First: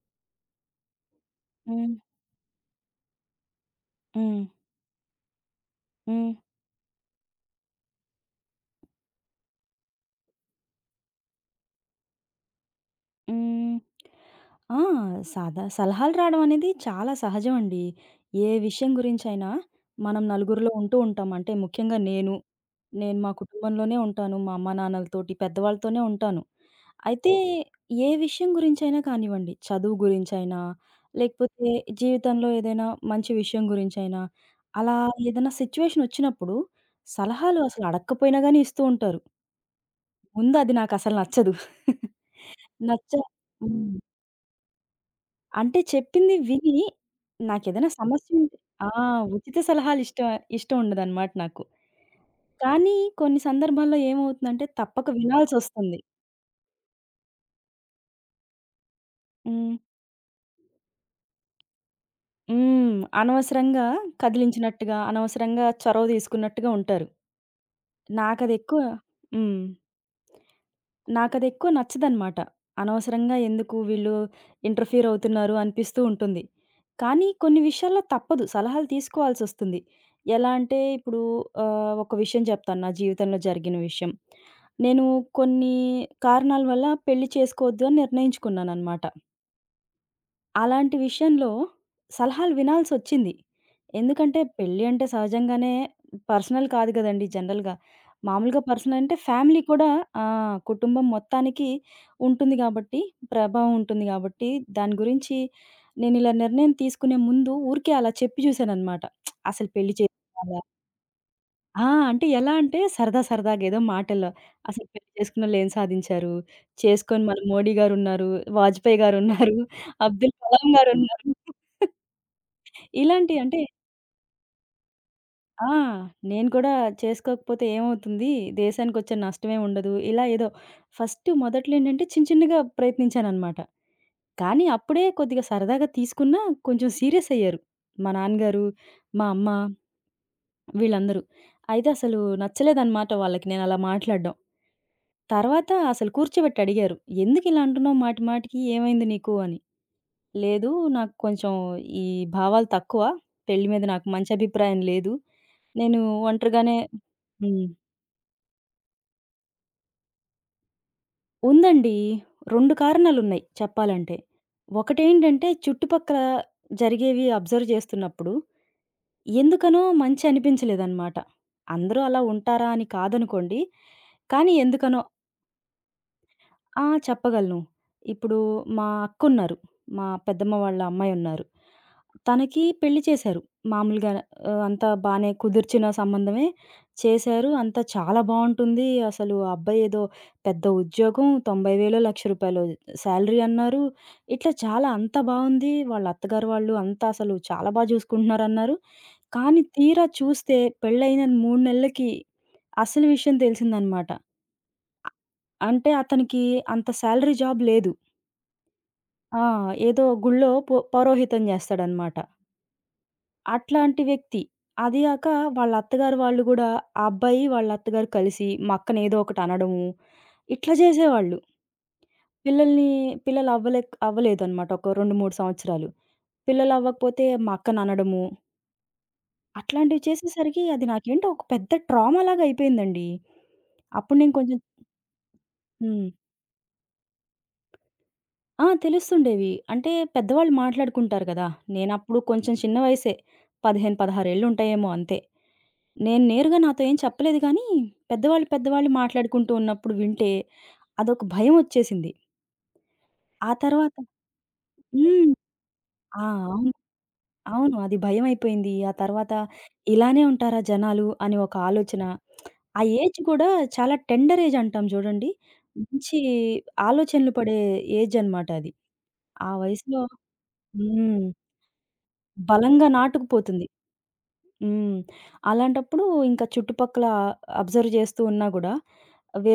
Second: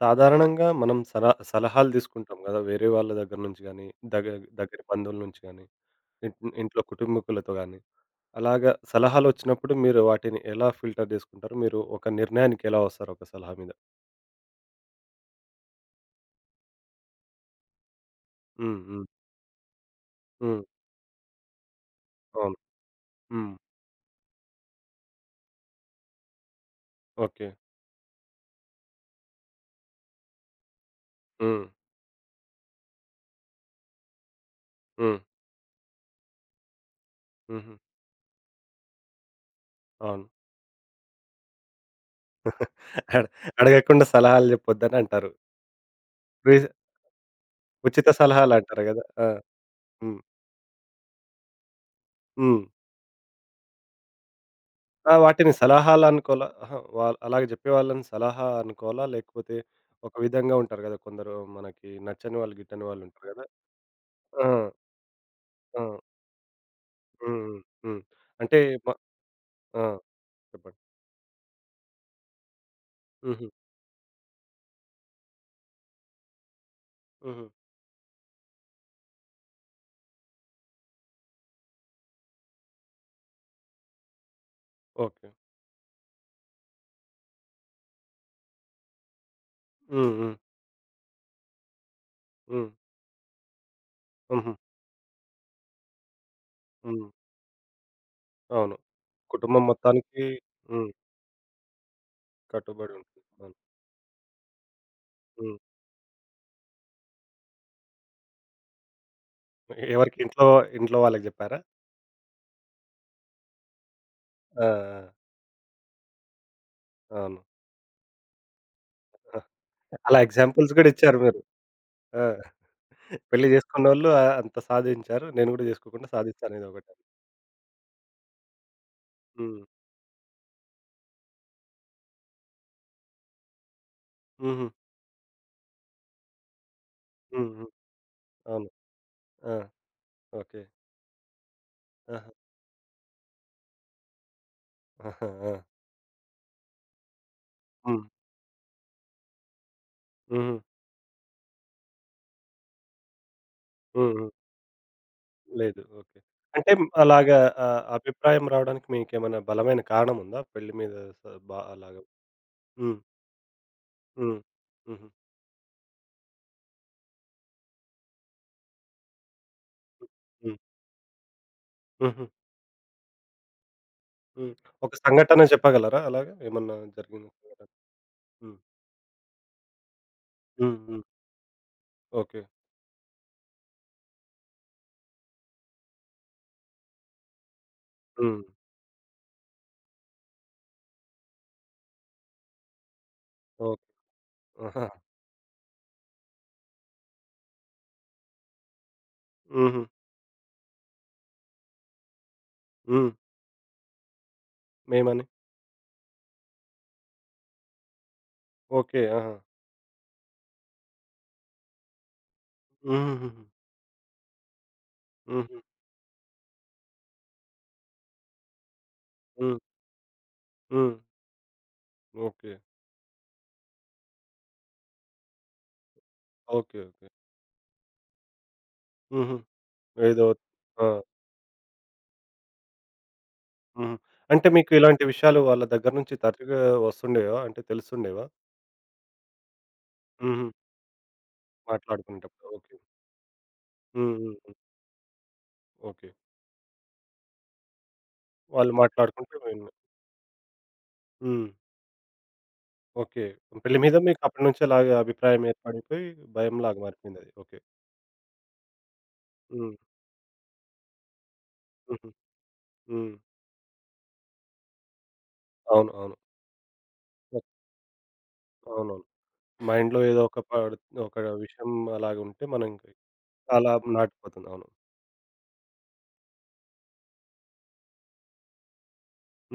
సాధారణంగా మనం సలహాలు హ్మ్. తీసుకుంటాం కదా! వేరే వాళ్ళ దగ్గర నుంచి గానీ, దగ హ్మ్. దగ్గరి బంధువుల నుంచి గానీ, హ్మ్. ఇంట్ ఇంట్లో కుటుంబీకులతో గానీ, అలాగా సలహాలొచ్చినప్పుడు మీరు వాటిని ఎలా ఫిల్టర్ చేసుకుంటారు? మీరు ఒక నిర్ణయానికి ఎలా వస్తారు ఒక సలహా మీద? హ్మ్. ఆ! సాదా సలహాలు రావడం అనేది చాలా సహజం అండి. ఏ హ్మ్. విషయం హ్మ్. గురించైనా మనం హ్మ్. నలుగురిలో ఉంటూ ఉంటాం. అంటే ముఖ్యంగా నేను, అవును. నేను మా హ్మ్. కుటుంబంలోనే ఉంటాను. మా అమ్మానాన్నలతోటి, పెద్దవాళ్ళతోనే ఉంటాను. అయితే ఓకే. ఏ విషయం గురించైనా కానివ్వండి, చదువు గురించైనా, హ్మ్. లేకపోతే జీవితంలో ఏదైనా మంచి విషయం గురించైనా, అలా హ్మ్. ఏదైనా సిట్యుయేషన్ వచ్చినప్పుడు సలహాలు హుహు. అసలు అడక్కపోయినా గాని ఇస్తూ ఉంటారు. అవును. ముందు అది నాకసలు నచ్చదు. నచ్చ అడ హ్మ్. అడగకుండా సలహాలు చెప్పొద్దని అంటారు. అంటే చెప్పింది ఫ్రీ విని నాకేదైనా ఉచిత సమస్య ఉంటే సలహాలంటారు ఆ! గదా! ఆ! ఉచిత సలహాలు హ్మ్. ఇష్టం ఇష్టం ఉండదనమాట నాకు. హ్మ్. కానీ కొన్ని సందర్భాల్లో ఏమవుతుందంటే తప్పక ఆ! వాటిని వినాల్సొస్తుంది. సలహాలు అనుకోలా. అహా! అలాగ చెప్పేవాళ్ళని సలహా అనుకోవాలా? లేకపోతే హ్మ్. ఒక విధంగా ఉంటారు గదా! కొందరు మనకి నచ్చని వాళ్ళు, గిట్టని హ్మ్. వాళ్ళుంటారు గదా! అనవసరంగా ఆ! కదిలించినట్టుగా, అనవసరంగా ఆ! చొరవ తీసుకున్నట్టుగా ఉంటారు. హ్మ్. హ్మ్. హ్మ్. అంటే నాకదెక్కువ మ హ్మ్. ఆ! చెప్పండి. నాకదెక్కువ నచ్చదనమాట. అనవసరంగా హుహు. ఎందుకు వీళ్ళు ఇంటర్‌ఫియర్ అవుతున్నారు అనిపిస్తూ ఉంటుంది. కానీ హుహు. కొన్ని విషయాల్లో తప్పదు. సలహాలు తీసుకోవాల్సొస్తుంది. ఎలా అంటే ఇప్పుడు ఒక విషయం చెప్తాను నా జీవితంలో జరిగిన విషయం. నేను ఓకే. కొన్ని కారణాల వల్ల పెళ్లి చేసుకోవద్దు అని నిర్ణయించుకున్నాననమాట. హ్మ్. హ్మ్. అలాంటి విషయంలో సలహాలు హ్మ్. వినాల్సొచ్చింది. ఎందుకంటే హుహు. పెళ్లి అంటే సహజంగానే పర్సనల్ కాదు హ్మ్. గదండీ జనరల్‌గా. మామూలుగా అవును. పర్సనల్ అంటే ఫ్యామిలీ కుటుంబం కూడా ఆ! మొత్తానికి హ్మ్. కుటుంబం మొత్తానికి ఉంటుంది కట్టుబడి గాబట్టి, ఉంటుంది. అవును. ప్రభావం ఉంటుంది గాబట్టి, దాని గురించి హ్మ్. నేనిలా నిర్ణయం తీసుకునే ముందు ఊరికే అలా చెప్పి జూసాననమాట. అసలు పెళ్లి ఎవరికి ఇంట్లో చేయాలా? ఇంట్లో వాళ్ళకి జెప్పారా? ఆ! అంటే ఎలా అంటే సరదా సరదాగా ఏదో మాటల్లో. ఆ! అసలు పెళ్లి చేసుకున్నోళ్ళు ఏం సాధించారు? ఆ! చేసుకొని మన అవును. మోడీ గారున్నారు, వాజ్పేయి గారున్నారు, అలా అబ్దుల్ కలాం ఎగ్జాంపుల్స్ గూడా ఇచ్చారు గారున్నారు. మీరు. ఆ! ఇలాంటియి పెళ్లి అంటే చేసుకున్నోళ్ళు అంత సాధించారు. నేను గూడా ఆ! జేసుకోకుండా నేను సాధిస్తాను ఏదో కూడా ఒకటి. చేసుకోకపోతే ఏమవుతుంది? దేశానికొచ్చే నష్టమేం హ్మ్. ఉండదు. ఇలా ఏదో ఫస్ట్ మొదట్లో ఏంటంటే చిన్న చిన్నగా ప్రయత్నించాననమాట. కానీ హుహు. అప్పుడే కొద్దిగా సరదాగా తీసుకున్నా కొంచెం సీరియస్ హ్మ్. అయ్యారు. హ్మ్. మా నాన్నగారు, అవును. మా ఆ! అమ్మ ఓకే. వీళ్ళందరూ. అయితే అసలు ఆహా! నచ్చలేదనమాట వాళ్ళకి నేనలా మాట్లాడడం. ఆహా! ఆ! తర్వాత అసలు కూర్చోబెట్టి అడిగారు. "ఎందుకిలా అంటున్నావు హ్మ్. మాటి మాటికి? ఏమైంది నీకు?" అని. హుహు. లేదు, నాకు కొంచెం ఈ భావాలు తక్కువ. పెళ్లి మీద నాకు హ్మ్. హ్మ్. మంచి అభిప్రాయం లేదు. లేదు. నేను ఓకే. ఒంటరిగానే అలాగా హ్మ్. అభిప్రాయం రావడానికి మీకేమైనా బలమైన కారణం ఉందా? పెళ్లి మీద స బా ఉందండి. అలాగా 2 హ్మ్. కారణాలున్నాయి చెప్పాలంటే. హ్మ్. హుహు. ఒకటేంటంటే చుట్టుపక్కల జరిగేవి అబ్జర్వ్ చేస్తున్నప్పుడు ఎందుకనో మంచి హ్మ్. అనిపించలేదన్నమాట. అందరూ అలా హుహు. ఉంటారా అని కాదనుకోండి. కానీ హ్మ్. ఒక ఎందుకనో సంఘటన చెప్పగలరా అలాగా? ఏమన్నా జరిగిన చెప్పగలను. సంఘటన? ఇప్పుడు హ్మ్. మా అక్కున్నారు. మా పెద్దమ్మ హ్మ్. వాళ్ళ హ్మ్. అమ్మాయున్నారు. ఓకే. తనకి పెళ్లి చేశారు. మామూలుగా అంతా బానే కుదిర్చిన సంబంధమే చేశారు. అంతా చాలా హ్మ్. బావుంటుంది. అసలు ఆ అబ్బాయి ఏదో పెద్ద ఉద్యోగం. 90,000 రూ. 1,00,000 శాలరీ అన్నారు. ఓకే. ఇట్లా ఆహా! చాలా అంతా బావుంది. వాళ్ళ అత్తగారు వాళ్ళు అంతా అసలు చాలా బా చూసుకుంటున్నారన్నారు. కానీ హుహు. తీరా చూస్తే పెళ్లయిన 3 నెలలకి అసలు హ్మ్. విషయం తెలిసిందనమాట. ఏమని? అంటే అతనికి అంత సాలరీ జాబ్ లేదు. ఓకే. ఆహా! ఆ! ఏదో గుళ్ళో పౌరోహిత్యం జేస్తాడనమాట. హుహుహుహు. అట్లాంటి వ్యక్తి. అది గాక హుహు. వాళ్ళ అత్తగారు వాళ్ళు గూడా ఆ అబ్బాయి, వాళ్ళ అత్తగారు కలిసి మా అక్కనేదో హ్మ్. ఒకటనడము, ఇట్లా హ్మ్. జేసేవాళ్ళు. ఓకే. పిల్లల్ని పిల్లలవ్వలే అవ్వలేదనమాట. ఒక 2, 3 సంవత్సరాలు. ఓకే. ఓకే. పిల్లలవ్వకపోతే మా అక్కననడము, హుహు. అట్లాంటివి ఏదో చేసేసరికి అది ఆ! నాకేంటో ఒక పెద్ద ట్రామాలాగా అయిపోయిందండి. హుహు. అప్పుడు నేను అంటే కొంచెం మీకు ఇలాంటి విషయాలు వాళ్ళ దగ్గర హ్మ్. నుంచి తరచుగా వస్తుండేవా? అంటే తెలుసుండేవా? ఆ! తెలుస్తుండేవి. అంటే హుహు. పెద్దవాళ్ళు మాట్లాడుకుంటారు గదా! నేనప్పుడు మాట్లాడుకునేటప్పుడు. కొంచెం చిన్న ఓకే. వయసే. 15, హ్మ్. 16 హ్మ్. హ్మ్. ఏళ్లుంటాయేమో అంతే. ఓకే. నేను నేరుగా నాతో ఏం చెప్పలేదు గానీ, పెద్దవాళ్ళు వాళ్ళు పెద్దవాళ్ళు మాట్లాడుకుంటే మాట్లాడుకుంటూ విన్ ఉన్నప్పుడు వింటే అదొక హ్మ్. భయమొచ్చేసింది. ఓకే. ఆ పెళ్లి తర్వాత మీద మీకు అప్పటి నుంచి అలాగే హ్మ్. అభిప్రాయం ఏర్పడిపోయి ఆ! అవును. భయంలాగా మారిపోయిందది. ఓకే. అవును, అది భయమైపోయింది. ఆ తర్వాత హ్మ్. ఇలానే ఉంటారా జనాలు అని ఒక ఆలోచన. హుహు. ఆ హ్మ్. ఏజ్ గూడా చాలా టెండర్ ఏజ్ అంటాం జూడండి. అవును. అవును. మంచి ఆలోచనలు పడే ఏజ్ అన్నమాట అది. అవునవును. ఆ మైండ్‌లో వయసులో ఏదో ఒక పడ్ ఒక హ్మ్. విషయం అలాగుంటే మనం బలంగా నాటుకుపోతుంది. చాలా నాటుకుపోతుంది. అవును. హ్మ్. అలాంటప్పుడు ఇంకా చుట్టుపక్కల అబ్జర్వ్ చేస్తూ ఉన్నా గూడా,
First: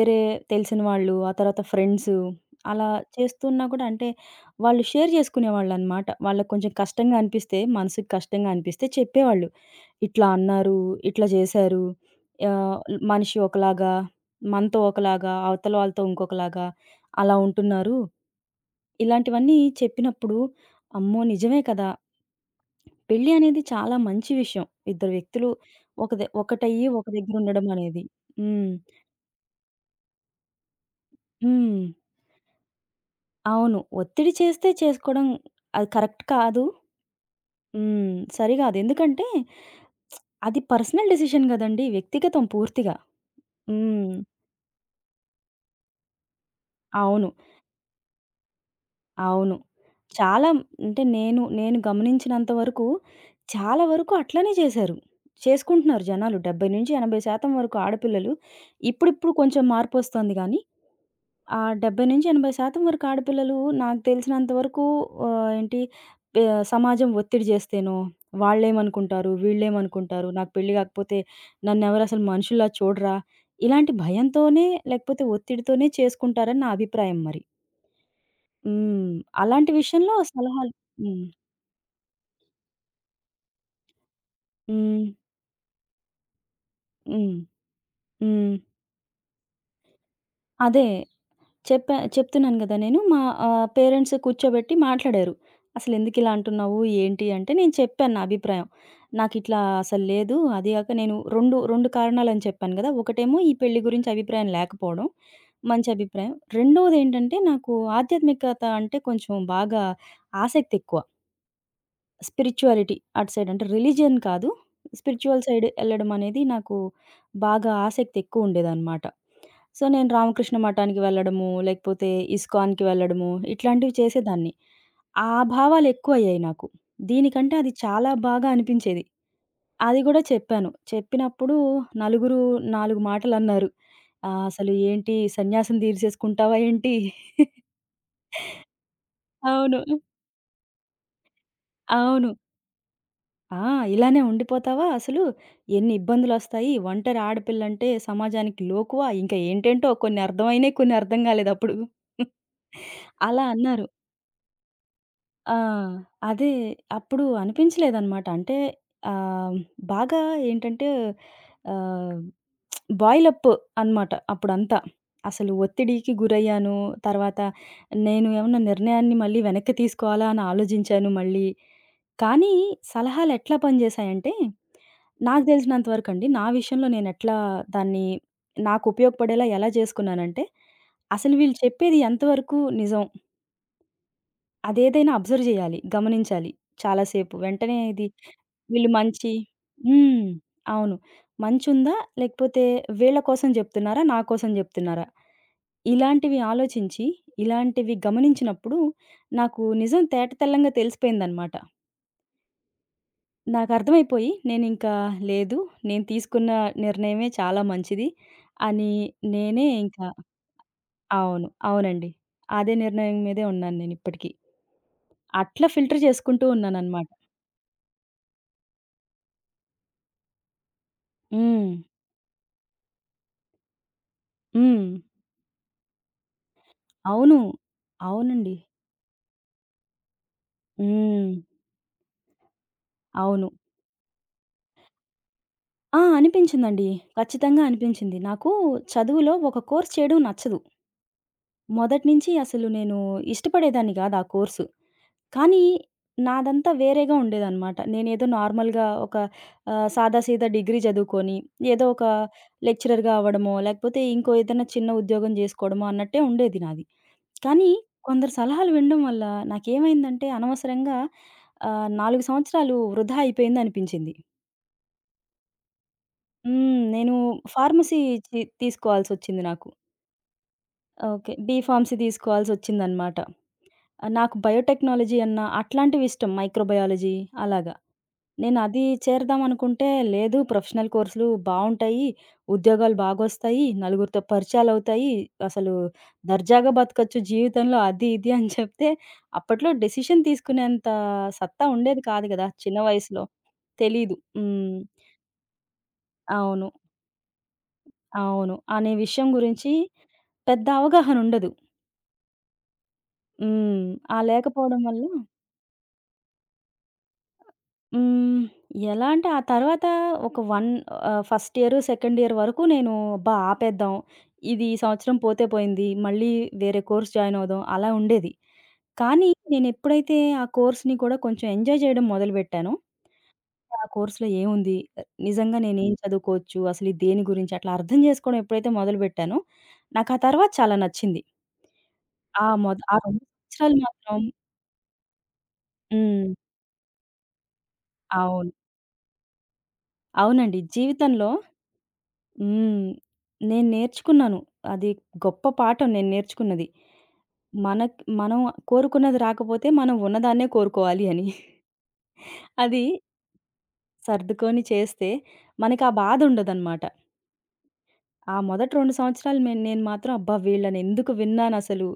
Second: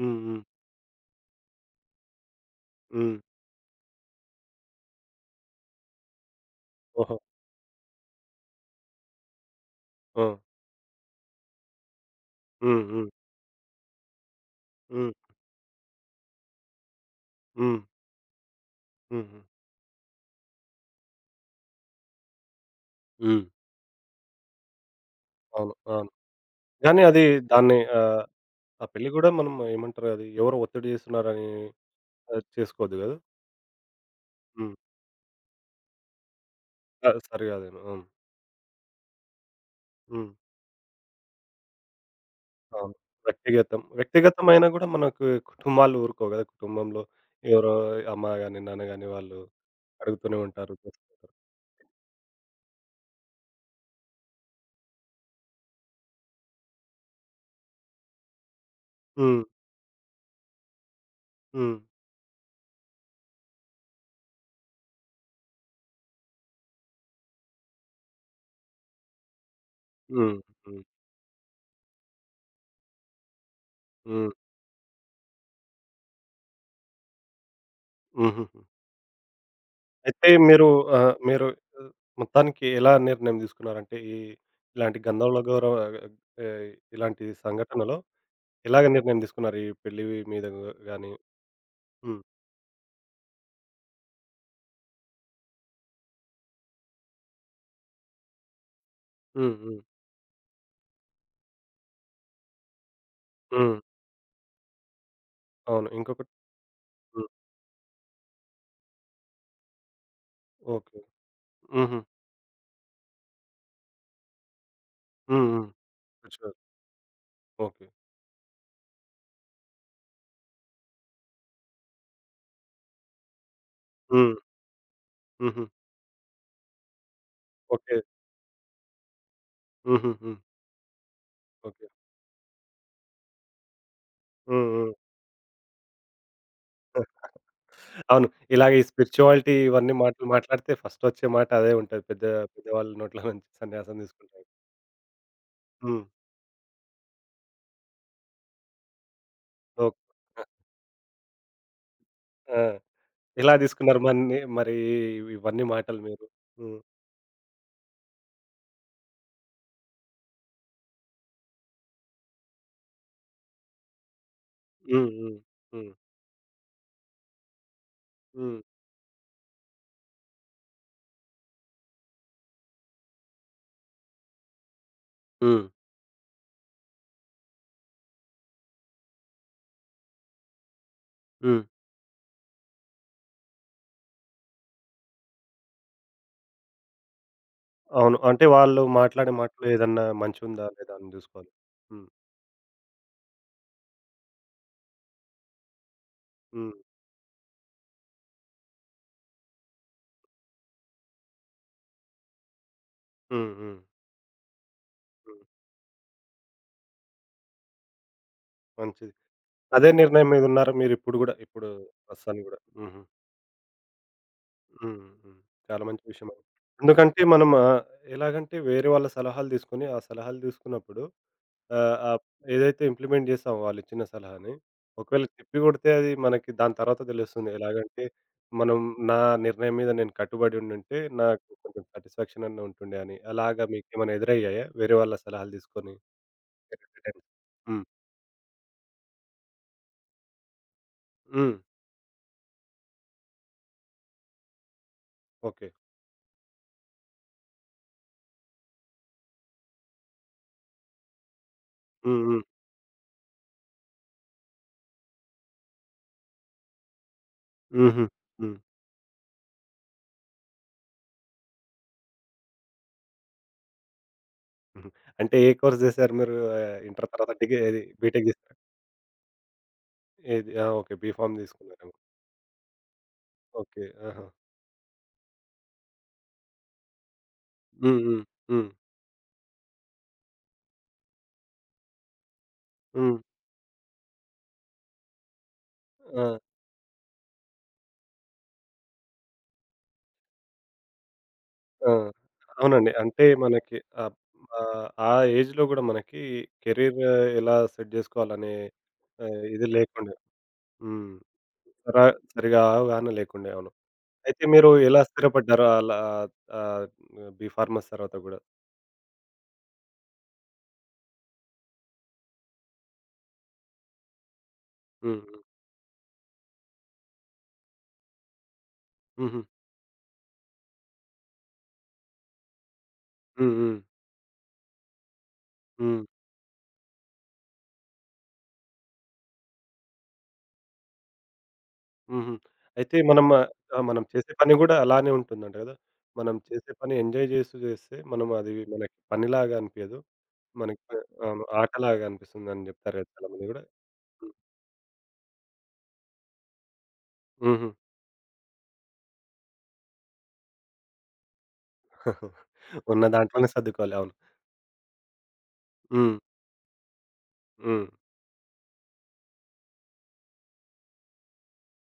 హ్మ్. హ్మ్. తెలిసిన వాళ్ళు, ఆ తర్వాత ఫ్రెండ్సు అలా హ్మ్. చేస్తున్నా కూడా అంటే, వాళ్ళు షేర్ చేసుకునేవాళ్ళనమాట. వాళ్ళకి కొంచెం కష్టంగా ఓహో! అనిపిస్తే, మనసుకి కష్టంగా అనిపిస్తే చెప్పేవాళ్ళు. ఆ! "ఇట్లా అన్నారు, ఇట్లా చేశారు. ఆహ్, హ్మ్. హ్మ్. మనిషి ఒకలాగా, మనతో హ్మ్. ఒకలాగా, అవతల వాళ్ళతో ఇంకొకలాగా అలా హ్మ్. ఉంటున్నారు." హుహు. ఇలాంటివన్నీ చెప్పినప్పుడు, అమ్మో! నిజమే కదా! పెళ్లి హ్మ్. అనేది చాలా మంచి విషయం. ఇద్దరు వ్యక్తులు అవును. అవును. ఒక ద ఒకటయ్యి కానీ ఒక అది దగ్గర ఉండడం దాన్ని అనేది. హ్మ్. ఆ పెళ్లి గూడా మనం ఏమంటారు అది ఎవరో ఒత్తిడి చేస్తున్నారని హ్మ్. చేసుకోవద్దు గదా! అవును, ఒత్తిడి చేస్తే హ్మ్. చేసుకోవడం అది కరెక్ట్ కాదు. సరిగాదేమో. అవును. సరిగాదు. ఎందుకంటే హ్మ్. అది పర్సనల్ డెసిషన్ గదండీ! వ్యక్తిగతం అవును. పూర్తిగా. వ్యక్తిగతం. హ్మ్. వ్యక్తిగతమైనా గూడా మనకు కుటుంబాలు ఊరుకోవు గదా! కుటుంబంలో అవును. ఎవరో అమ్మ గాని, నాన్న గాని వాళ్ళు అవును. అడుగుతూనే చాలా ఉంటారు. అంటే చేస్తూ ఉంటారు. నేను గమనించినంత వరకు చాలా వరకు అట్లనే చేశారు. చేసుకుంటున్నారు జనాలు 70-80% వరకు ఆడపిల్లలు. ఇప్పుడిప్పుడు హ్మ్. కొంచెం మార్పొస్తోంది గానీ ఆ! హ్మ్. 70-80% వరకు ఆడపిల్లలు నాకు తెలిసినంత వరకు ఆహ్, ఏంటి పే సమాజం ఒత్తిడి జేస్తేనో, వాళ్ళేమనుకుంటారు, వీళ్ళేమనుకుంటారు, హ్మ్. నాకు పెళ్లి హ్మ్. గాకపోతే నన్నెవరసలు మనుషుల్లా చూడరా, ఇలాంటి హ్మ్. భయంతోనే లేకపోతే ఒత్తిడితోనే చేసుకుంటారని నా అభిప్రాయం మరి. హుహు. హ్మ్. అలాంటి విషయంలో అయితే మీరు సలహాలు ఆహ్, హ్మ్. మీరు ఆహ్, మొత్తానికి ఎలా నిర్ణయం తీసుకున్నారంటే, ఈ ఇలాంటి హ్మ్. గంధర్వుల గౌరవ ఆహ్, ఇలాంటి హ్మ్. సంఘటనలో హ్మ్. ఎలాగ నిర్ణయం తీసుకున్నారు? ఈ పెళ్లి మీద అదే. గాని హ్మ్. చెప్తున్నాను గదా! నేను మా పేరెంట్స్ కూర్చోబెట్టి మాట్లాడారు. "అసలెందుకిలా అంటున్నావు? ఏంటి?" అంటే నేను చెప్పాను నా అభిప్రాయం. హ్మ్. "నాకిట్లా హ్మ్. అసలు లేదు. అది గాక నేను 2, 2 కారణాలని చెప్పాను గదా! ఒకటేమో ఈ హ్మ్. పెళ్లి గురించి అభిప్రాయం లేకపోవడం, అవును. మంచి ఇంకొకటి అభిప్రాయం. హ్మ్. రెండోదేంటంటే నాకు ఆధ్యాత్మికత అంటే కొంచెం బాగా ఆసక్తి ఎక్కువ. ఓకే. హుహు. స్పిరిచ్యుయాలిటీ అటు సైడ్ అంటే రిలీజియన్ కాదు. స్పిరిచ్యువల్ హ్మ్. సైడ్ హ్మ్. ఎళ్ళడం అనేది రిచువల్. నాకు బాగా ఓకే. ఆసక్తి ఎక్కువుండేదనమాట. సో, నేను రామకృష్ణ మఠానికి వెళ్ళడము, లేకపోతే ఇస్కాన్‌కి వెళ్ళడము ఇట్లాంటివి హ్మ్. చేసేదాన్ని. ఆ హుహు. భావాలు ఎక్కువయ్యాయి నాకు. దీనికంటే అది ఓకే. చాలా బాగా అనిపించేది. అది హుహు. గూడా హ్మ్. చెప్పాను. చెప్పినప్పుడు ఓకే. నలుగురు 4 మాటలన్నారు. హ్మ్. "అసలు హ్మ్. ఏంటి సన్యాసం తీర్సేసుకుంటావా ఏంటి?" అవును. ఇలాగ ఈ స్పిరిచువాలిటీ అవును. ఇవన్నీ మాటలు మాట్లాడితే ఫస్ట్ వచ్చే మాట అదే ఉంటది. అవును. పెద్దవాళ్ళ నోట్ల నుంచి ఆ! సన్యాసం ఇలానే తీసుకుంటారు. ఉండిపోతావా అసలు ఎన్ని హ్మ్. ఇబ్బందులొస్తాయి. ఒంటరి ఆడపిల్లంటే సమాజానికి లోకువ. ఇంకా ఏంటేంటో ఓకే. కొన్ని అర్థమైనయి, కొన్ని అర్థం గాలేదప్పుడు. ఆ! అలా ఎలా అన్నారు. తీసుకున్నారు మన్ని మరి ఆ! ఇవన్నీ మాటలు మీరు? అదే. హ్మ్. అప్పుడు అనిపించలేదనమాట. అంటే ఆహ్, బాగా ఏంటంటే ఆహ్, బాయిల్ అప్ అనమాట అప్పుడంతా. హ్మ్. హ్మ్. అసలు హ్మ్. ఒత్తిడికి గురయ్యాను. తర్వాత నేను ఏమన్నా హ్మ్. నిర్ణయాన్ని మళ్ళీ వెనక్కి తీసుకోవాలా అని ఆలోచించాను మళ్ళీ. కానీ సలహాలు ఎట్లా పనిచేశాయంటే, నాకు హ్మ్. తెలిసినంత వరకండి నా విషయంలో నేనెట్లా దాన్ని నాకు ఉపయోగపడేలా ఎలా చేసుకున్నానంటే, అసలు వీళ్ళు హ్మ్. చెప్పేది ఎంతవరకు నిజం? అదేదైనా అబ్జర్వ్ జేయాలి. గమనించాలి చాలాసేపు. వెంటనే ఇది అవును. అంటే వాళ్ళు వీళ్ళు మంచి మాట్లాడే మాటలు ఏదన్నా హ్మ్. మంచిగుందా లేదా అవును. అని జూసుకోవాలి. మంచుందా? హ్మ్. లేకపోతే వీళ్ళ కోసం జెప్తున్నారా? నా కోసం జెప్తున్నారా? ఇలాంటివి హ్మ్. ఆలోచించి, ఇలాంటివి గమనించినప్పుడు నాకు నిజం తేట తెల్లంగా తెలిసిపోయిందనమాట. హ్మ్. హ్మ్. నాకర్థమైపోయి నేనింకా హ్మ్. లేదు. నేను తీసుకున్న నిర్ణయమే చాలా మంచిది అని మంచిది. నేనే అదే ఇంకా నిర్ణయం మీదున్నారా మీరిప్పుడు గూడా? అవును. ఇప్పుడు కూడా, ఇప్పుడు అవునండి, ప్రస్తుతానికి గూడా. అదే హుహు. నిర్ణయం మీదే ఉన్నాను నేనిప్పటికి. హ్మ్. హ్మ్. అట్లా చాలా ఫిల్టర్ మంచి విషయం అది. చేసుకుంటూ ఉన్నాననమాట. ఎందుకంటే మనం ఎలాగంటే వేరే వాళ్ళ సలహాలు తీసుకొని, ఆ సలహాలు తీసుకున్నప్పుడు హ్మ్. ఆహ్, ఆహ్, ఏదైతే ఇంప్లిమెంట్ చేసామో వాళ్ళిచ్చిన సలహాని, హ్మ్. ఒకవేళ తిప్పి కొడితే అది మనకి దాని తర్వాత అవును. తెలుస్తుంది. ఎలాగంటే, అవునండి. మనం నా నిర్ణయం మీద నేను కట్టుబడి ఉండుంటే, హ్మ్. నాకు కొంచెం సాటిస్ఫాక్షన్ అన్నా ఉంటుండే అని. అవును. అలాగా మీకేమైనా ఎదురయ్యాయా? వేరే వాళ్ళ సలహాలు తీసుకొని అనిపించిందండి. రిటర్న్? ఖచ్చితంగా హ్మ్. అనిపించింది. నాకు చదువులో ఒక కోర్స్ చేయడం నచ్చదు. హ్మ్. మొదటి నుంచి అసలు నేను ఇష్టపడేదాన్ని గాదు ఆ కోర్సు. కానీ ఓకే. నాదంతా వేరేగా ఉండేదనమాట. నేనేదో నార్మల్‌గా ఒక సాదాసీదా డిగ్రీ చదువుకొని, ఏదో ఒక హ్మ్. హ్మ్. లెక్చరర్‌గా అవ్వడమో, లేకపోతే ఇంకో ఏదైనా చిన్న ఉద్యోగం జేసుకోవడమో అన్నట్టే ఉండేది నాది. కానీ హుహు. కొందరి హ్మ్. సలహాలు వినడం వల్ల నాకేమైందంటే అనవసరంగా 4 సంవత్సరాలు వృధా అయిపోయిందనిపించింది. హుహు. అంటే ఏ కోర్స్ చేశారు మీరు ఇంటర్ నేను తర్వాత డిగ్రీ ఏది ఫార్మసీ బీటెక్ చేసారా? తీసుకోవాల్సొచ్చింది నాకు. ఏది? ఆ! ఓకే. ఓకే, బీఫార్మ్ తీసుకున్నారేమో. బీఫార్మసీ తీసుకోవాల్సొచ్చిందనమాట. ఓకే. ఆహా! నాకు బయోటెక్నాలజీ అన్న అట్లాంటివి ఇష్టం. మైక్రోబయాలజీ అలాగా. హ్మ్. హ్మ్. నేను హ్మ్. అది చేరదామనుకుంటే, లేదు ప్రొఫెషనల్ కోర్సులు బావుంటాయి, ఉద్యోగాలు హ్మ్. బాగొస్తాయి, నలుగురితో పరిచయాలవుతాయి, అసలు ఆ! దర్జాగా బతకచ్చు జీవితంలో అది ఇది అని చెప్తే, అప్పట్లో డెసిషన్ తీసుకునేంత సత్తా ఆ! ఉండేది కాదు గదా! చిన్న అవునండి. వయసులో. అంటే మనకి ఆహ్, తెలీదు. ఆహ్, ఆ ఏజ్‌లో గూడా మనకి అవును. కెరీర్ ఎలా సెట్ అవును. జేసుకోవాలనే అనే విషయం ఇది గురించి లేకుండే. పెద్ద హ్మ్. అవగాహన ఉండదు. సరా సరిగా అవగాహన లేకుండే. అవును. హ్మ్. ఆ అయితే మీరు లేకపోవడం ఎలా వల్ల స్థిరపడ్డారు? అలా ఆహ్, బీఫార్మసీ తర్వాత గూడా? హ్మ్. ఎలా అంటే ఆ తర్వాత ఒక 1 ఫస్ట్ ఇయర్, సెకండ్ ఇయర్ వరకు నేను అబ్బా! ఆపేద్దాం. ఇది ఈ సంవత్సరం హ్మ్. పోతే పోయింది. మళ్ళీ వేరే కోర్స్ జాయిన్ అవుదాం అలా ఉండేది. కానీ హుహు. నేను ఎప్పుడైతే ఆ కోర్స్‌ని కూడా కొంచెం ఎంజాయ్ చేయడం మొదలుపెట్టానో, హ్మ్. హ్మ్. ఆ కోర్స్‌లో ఏముంది? నిజంగా నేనేం హ్మ్. చదువుకోవచ్చు? అసలు ఇది దేని గురించి? అట్లా అర్థం చేసుకోవడం ఎప్పుడైతే మొదలుపెట్టానో, నాకు ఆ తర్వాత చాలా నచ్చింది. హుహు. ఆ అయితే 2 మనం సంవత్సరాలు మనం మాత్రం చేసే పని గూడా అలానే ఉంటుందంట గదా! హ్మ్. మనం చేసే పని ఎంజాయ్ జేస్తూ జేస్తే మనం అవును. అది మనకి పనిలాగా అనిపియదు. అవునండి. మనకి జీవితంలో అవును. ఆటలాగా అనిపిస్తుందని హ్మ్. జెప్తారు గదా! చాలామంది గూడా. నేను నేర్చుకున్నాను. అది గొప్ప పాఠం నేను నేర్చుకున్నది. హుహు. మనం కోరుకున్నది రాకపోతే మనం ఉన్నదాన్నే కోరుకోవాలి అని. అది ఉన్న దాంట్లోనే సర్దుకోవాలి. అవును. సర్దుకొని చేస్తే మనకి ఆ హ్మ్. బాధ ఉండదనమాట. హ్మ్. ఆ మొదటి 2 సంవత్సరాలు నేను మాత్రం అబ్బా! వీళ్ళని ఎందుకు విన్నానసలు?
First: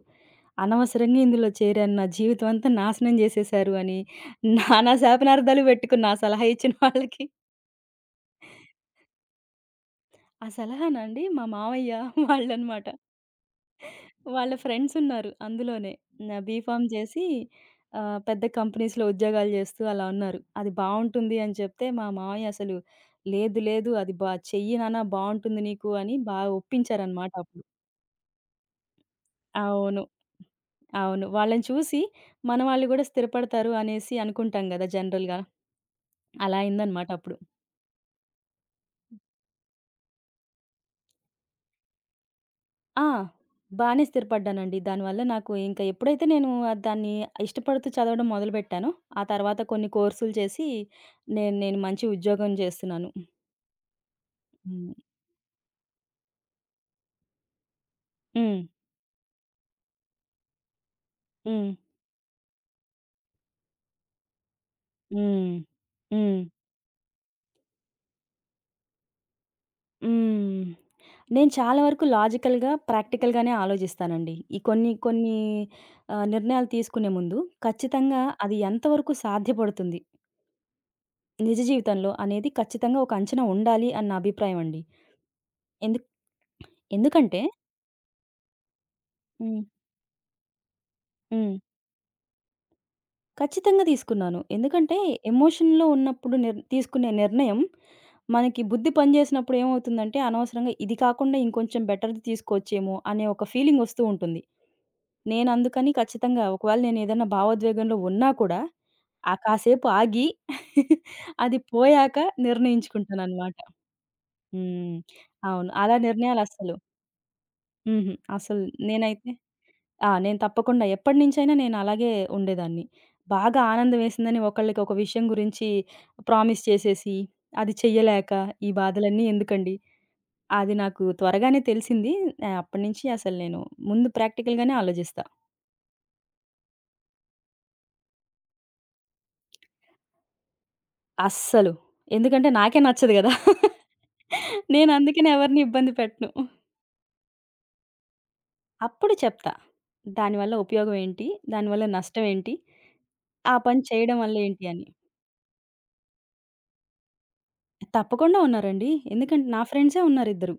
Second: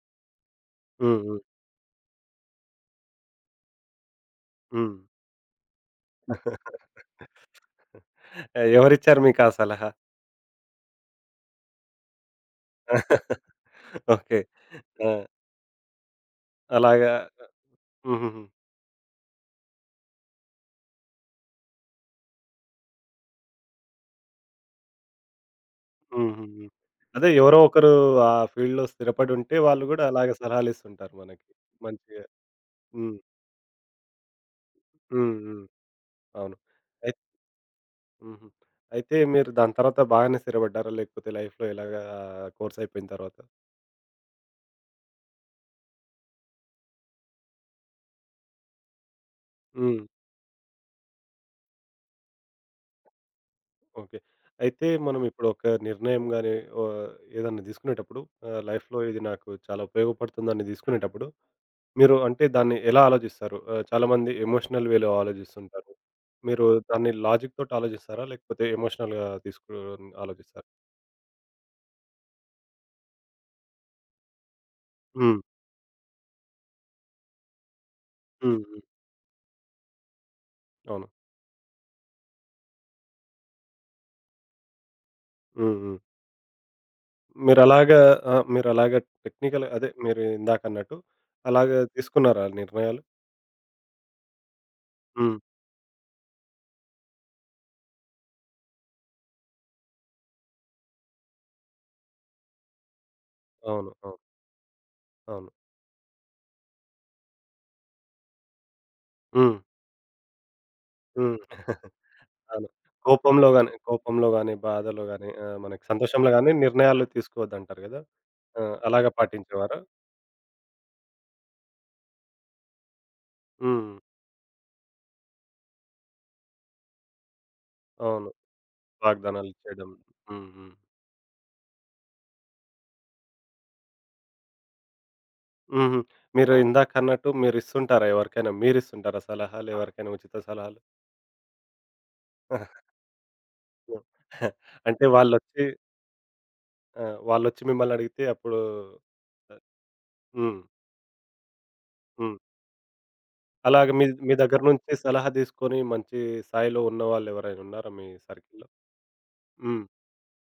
అనవసరంగా హ్మ్. హ్మ్. ఇందులో చేరాను. నా జీవితం అంతా నాశనం చేసేశారు అని నానా హ్మ్. శాపనార్థాలు పెట్టుకున్న ఆ సలహా ఇచ్చిన వాళ్ళకి. ఎవరిచ్చారు మీకా సలహా? ఆ సలహానండి మా మామయ్య వాళ్ళనమాట. ఓకే. వాళ్ళ ఆ! ఫ్రెండ్సున్నారు అందులోనే. నా బీఫార్మ్ అలాగా చేసి హుహుహు. పెద్ద కంపెనీస్‌లో ఉద్యోగాలు చేస్తూ అలా ఉన్నారు. అది బావుంటుంది అని చెప్తే మా మామయ్య అసలు లేదు లేదు అది బా చెయ్యి నాన్న బావుంటుంది నీకు అని బాగా హుహుహు. అదే ఒప్పించారనమాట ఎవరో అప్పుడు. ఒకరు ఆ ఫీల్డ్‌లో స్థిరపడుంటే వాళ్ళు అవును. గూడా అలాగే సలహాలిస్తుంటారు అవును, మనకి. వాళ్ళని చూసి మంచిగా. మన వాళ్ళు కూడా హ్మ్. స్థిరపడతారు అనేసి అనుకుంటాం గదా! హ్మ్. జనరల్‌గా. హ్మ్. అవును. అలా అయిందనమాట అయి అప్పుడు. హుహు. అయితే మీరు దాని తర్వాత బాగానే స్థిరపడ్డారా? లేకపోతే లైఫ్‌లో ఇలాగా కోర్స్ ఆ! అయిపోయిన తర్వాత? బానే స్థిరపడ్డానండి. దానివల్ల నాకు ఇంకా ఎప్పుడైతే నేను దాన్ని ఇష్టపడుతూ చదవడం మొదలుపెట్టానో, ఆ తర్వాత కొన్ని హ్మ్. కోర్సులు చేసి నేను నేను మంచి ఉద్యోగం చేస్తున్నాను. ఓకే. అయితే హ్మ్. మనం ఇప్పుడు ఒక నిర్ణయం గాని ఆహ్, ఏదన్నా తీసుకునేటప్పుడు హ్మ్. లైఫ్‌లో ఇది నాకు చాలా ఉపయోగపడుతుందని తీసుకునేటప్పుడు హ్మ్. మీరు అంటే దాన్ని ఎలా ఆలోచిస్తారు? చాలామంది ఎమోషనల్ వేలో హ్మ్. ఆలోచిస్తుంటారు. హ్మ్. మీరు దాన్ని లాజిక్ తోటి ఆలోచిస్తారా? లేకపోతే ఎమోషనల్‌గా తీసుకొని హ్మ్. ఆలోచిస్తారా? నేను చాలా వరకు లాజికల్‌గా, ప్రాక్టికల్‌గానే ఆలోచిస్తానండి. ఈ కొన్ని కొన్ని హ్మ్. నిర్ణయాలు తీసుకునే ముందు ఖచ్చితంగా అది హ్మ్. హ్మ్. ఎంతవరకు సాధ్యపడుతుంది అవును. నిజ జీవితంలో అనేది ఖచ్చితంగా ఒక అంచనా ఉండాలి అని నా అభిప్రాయం అండి. హ్మ్. హ్మ్. ఎందు ఎందుకంటే మీరలాగా ఆ! మీరలాగా హ్మ్. టెక్నికల్ అదే మీరు ఇందాకన్నట్టు హ్మ్. అలాగా తీసుకున్నారా నిర్ణయాలు? ఖచ్చితంగా తీసుకున్నాను. ఎందుకంటే, హ్మ్. ఎమోషన్‌లో ఉన్నప్పుడు తీసుకునే నిర్ణయం, మనకి బుద్ధి పనిచేసినప్పుడు ఏమవుతుందంటే, అనవసరంగా ఇది కాకుండా ఇంకొంచెం బెటర్‌ది తీసుకోవచ్చేమో అనే ఒక ఫీలింగ్ అవును. వస్తూ అవును. ఉంటుంది. నేను అవును. అందుకని ఖచ్చితంగా ఒకవేళ నేను ఏదైనా భావోద్వేగంలో ఉన్నా కూడా, ఆ హ్మ్. కాసేపు ఆగి హ్మ్. అది పోయాక అవును. నిర్ణయించుకుంటాననమాట. కోపంలో గాని, హ్మ్. బాధలో గాని, అవును. మనకి అలా సంతోషంలో నిర్ణయాలు గాని అస్సలు నిర్ణయాలు తీసుకోవద్దంటారు గదా! హుహు. అసలు ఆ! అలాగా నేనైతే పాటించేవారా? నేను తప్పకుండా ఎప్పటినుంచైనా నేను అలాగే ఉండేదాన్ని. బాగా హ్మ్. ఆనందం వేసిందని ఒకళ్ళకి ఒక విషయం గురించి ప్రామిస్ చేసేసి, అది అవును. చెయ్యలేక ఈ బాధలన్నీ వాగ్దానాలు ఎందుకండి? చేయడం. హ్మ్. హ్మ్. అది నాకు త్వరగానే తెలిసింది. అప్పటినుంచి అసలు నేను ముందు ప్రాక్టికల్‌గానే ఆలోచిస్తా. హుహు. మీరు ఇందాకన్నట్టు మీరిస్తుంటారా ఎవరికైనా? మీరిస్తుంటారా సలహాలు ఎవరికైనా ఉచిత సలహాలు? అస్సలు. ఎందుకంటే నాకే నచ్చదు గదా! హ్మ్. నేను అంటే అందుకనే ఎవరిని వాళ్ళొచ్చి ఇబ్బంది పెట్టను. ఆ! వాళ్ళొచ్చి మిమ్మల్నడిగితే అప్పుడు అప్పుడు చెప్తా. ఆహ్, దానివల్ల హ్మ్. ఉపయోగం ఏంటి? దానివల్ల నష్టం హ్మ్. ఏంటి? ఆ పని అలాగే మీ చేయడం మీ వల్ల దగ్గర ఏంటి అని. నుంచి సలహా తీసుకొని మంచి స్థాయిలో ఉన్నవాళ్ళెవరైనా ఉన్నారా మీ తప్పకుండా సర్కిల్‌లో? ఉన్నారండి. ఎందుకంటే నా హ్మ్. ఫ్రెండ్సే ఉన్నారిద్దరు.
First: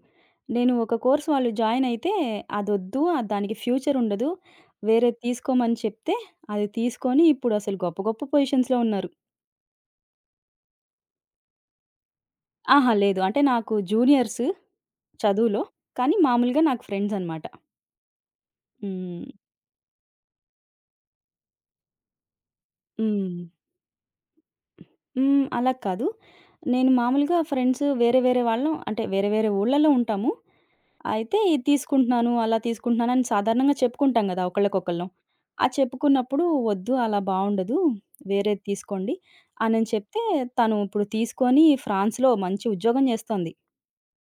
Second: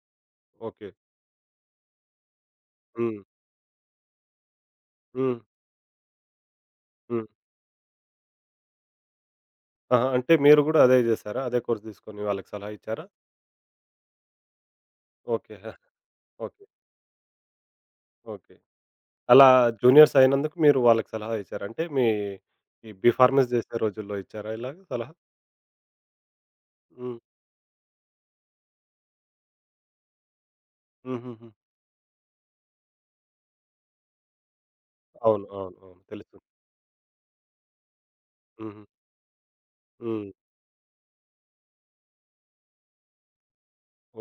నేను ఓకే. ఒక కోర్స్ వాళ్ళు జాయిన్ అయితే అదొద్దు. హ్మ్. దానికి ఫ్యూచర్ ఉండదు. వేరేది హ్మ్. తీసుకోమని చెప్తే అది తీసుకొని హ్మ్. ఇప్పుడు అసలు గొప్ప గొప్ప పొజిషన్స్‌లో ఉన్నారు. ఆహా! అంటే మీరు గూడా అదే జేసారా? అదే కోర్స్ తీసుకొని వాళ్ళకి సలహా అహా! ఇచ్చారా? లేదు. అంటే నాకు జూనియర్స్ ఓకే. చదువులో. ఆ! కానీ మామూలుగా ఓకే. నాకు ఫ్రెండ్స్ అనమాట. ఓకే. హ్మ్. అలా జూనియర్స్ అయినందుకు మీరు వాళ్ళకి సలహా ఇచ్చారు. అంటే మీ ఈ హ్మ్. బీఫార్మసీ జేసే రోజుల్లో ఇచ్చారా ఇలాగ సలహా? హ్మ్. అలా కాదు. నేను హ్మ్. మామూలుగా ఫ్రెండ్స్ వేరే వేరే వాళ్ళం అంటే వేరే వేరే ఊర్లలో ఉంటాము. అయితే హుహుహు. ఇది తీసుకుంటున్నాను, అలా తీసుకుంటున్నాను అని సాధారణంగా చెప్పుకుంటాం గదా! ఒకళ్ళకొకళ్ళం. అవును. ఆ అవును. అవును. తెలుసు. చెప్పుకున్నప్పుడు వద్దు అలా బావుండదు. వేరేది హుహు. తీసుకోండి అనని చెప్తే హ్మ్. తను ఇప్పుడు తీసుకొని ఫ్రాన్స్‌లో మంచి ఉద్యోగం జేస్తోంది.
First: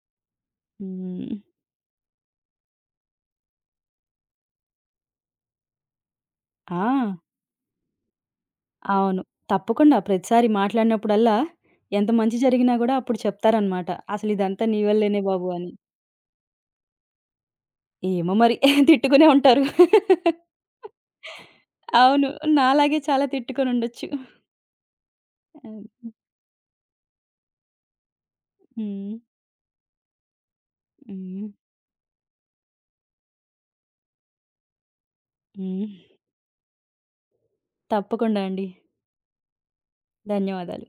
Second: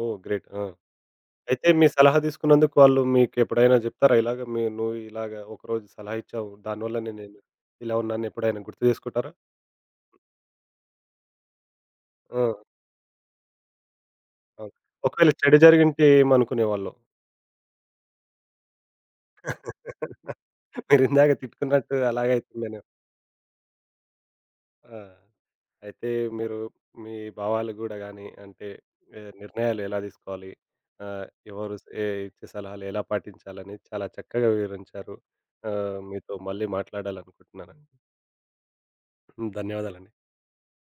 ఓహ్! గ్రేట్. ఆ! హ్మ్. అయితే మీ సలహా తీసుకున్నందుకు వాళ్ళు మీకెప్పుడైనా జెప్తారా? ఇలాగ నువ్వు ఇలాగ ఒకరోజు సలహా ఇచ్చావు. ఆ! దానివల్ల నేను ఇలా ఉన్నానని ఎప్పుడైనా గుర్తు అవును, జేసుకుంటారా? తప్పకుండా ప్రతిసారి మాట్లాడినప్పుడల్లా ఎంత మంచి ఆ! జరిగినా గూడా అప్పుడు చెప్తారనమాట. అసలు ఇదంతా అవును. నీ వల్లేనే ఒకవేళ బాబు చెడు అని. జరిగింటే ఏమనుకునేవాళ్ళో? ఏమో మరి తిట్టుకునే ఉంటారు. మీరిందాక తిట్టుకున్నట్టు అవును, అలాగే అయితుందేమో. నాలాగే చాలా తిట్టుకొనుండొచ్చు. ఆ! హ్మ్. అయితే మీరు మీ భావాలు గూడా గానీ, అంటే హ్మ్. ఏ నిర్ణయాలు ఎలా తీసుకోవాలి? ఆహ్, హ్మ్. ఎవరు స్ ఏ ఇచ్చే సలహాలు ఎలా పాటించాలని చాలా చక్కగా వివరించారు. హ్మ్. మీతో మళ్ళీ మాట్లాడాలనుకుంటున్నానండి. తప్పకుండా అండి. ధన్యవాదాలండి. ధన్యవాదాలు.